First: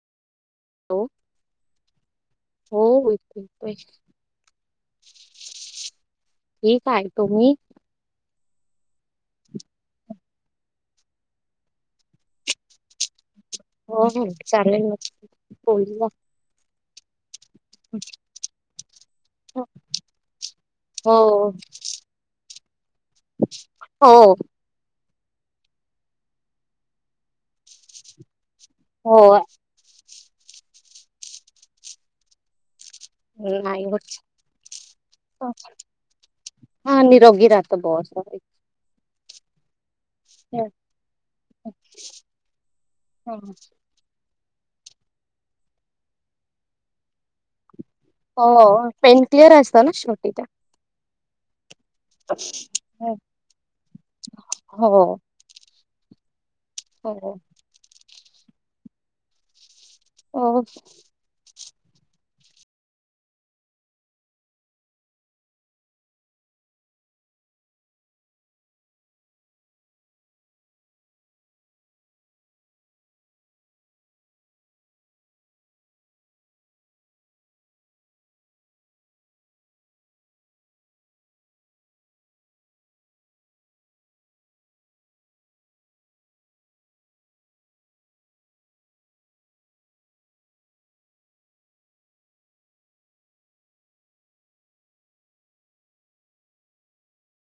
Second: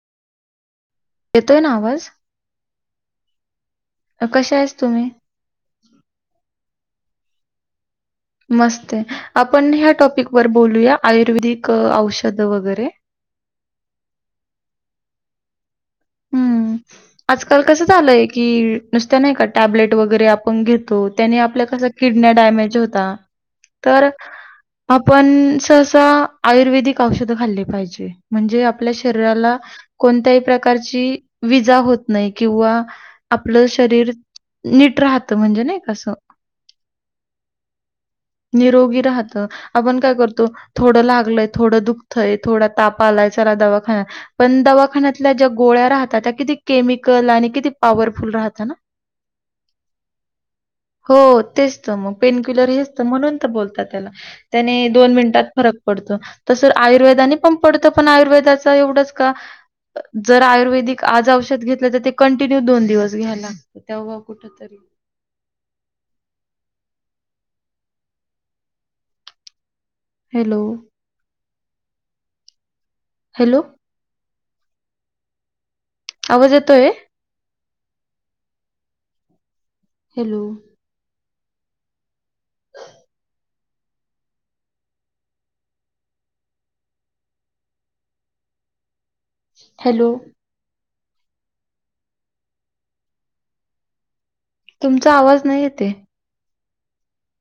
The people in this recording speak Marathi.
हॅलो येतोय ना आवाज. हो येतोय कशा आहेस तुम्ही. ठीक आहे तुम्ही. मस्त आपण ह्या टॉपिक वर बोलूया आयुर्वेदिक औषध वगैरे. [inaudible] हो हो चालेल मोल. हं. आजकाल कसं झालंय की नुसत्या नाही का टॅबलेट वगैरे आपण घेतो हो त्यानी आपल्या कस किड. [unintelligible] हो आपण ससा आयुर्वेदिक औषध खाल्ली पाहिजे म्हणजे आपल्या हो शरीराला. कोणत्याही प्रकारची विजा होत नाही किंवा. आपलं नाही शरीर होत नीट राहतं म्हणजे नाही कसं. हा निरोगी रात बो. निरोगी राहतं. आपण. काय करतो थोडं लागलंय थोडं दुख्तय थोडा तापा आलाय चला दवाखा. पण दवाखान्यातल्या ज्या गोळ्या राहतात त्या किती केमिकल आणि किती. पॉवरफुल हो राहतात ना. पेन क्लिअर असत ना शेवटी ते. हो तेच तर मग पेनकिलर हेचत म्हणून तर बोलतात त्याला त्याने हो दोन मिनिटात फरक. पडत तस आयुर्वेदाने हो पण पडतं पण आयुर्वेदाच एवढंच का. जर हो आयुर्वेदिक आज औषध घेत. तर ते कंटिन्यू दोन दिवस घ्याला तेव कुठ तरी. [inaudible] हॅलो. हॅलो. आवाज येतोय हॅलो हॅलो तुमचा आवाज नाही येतये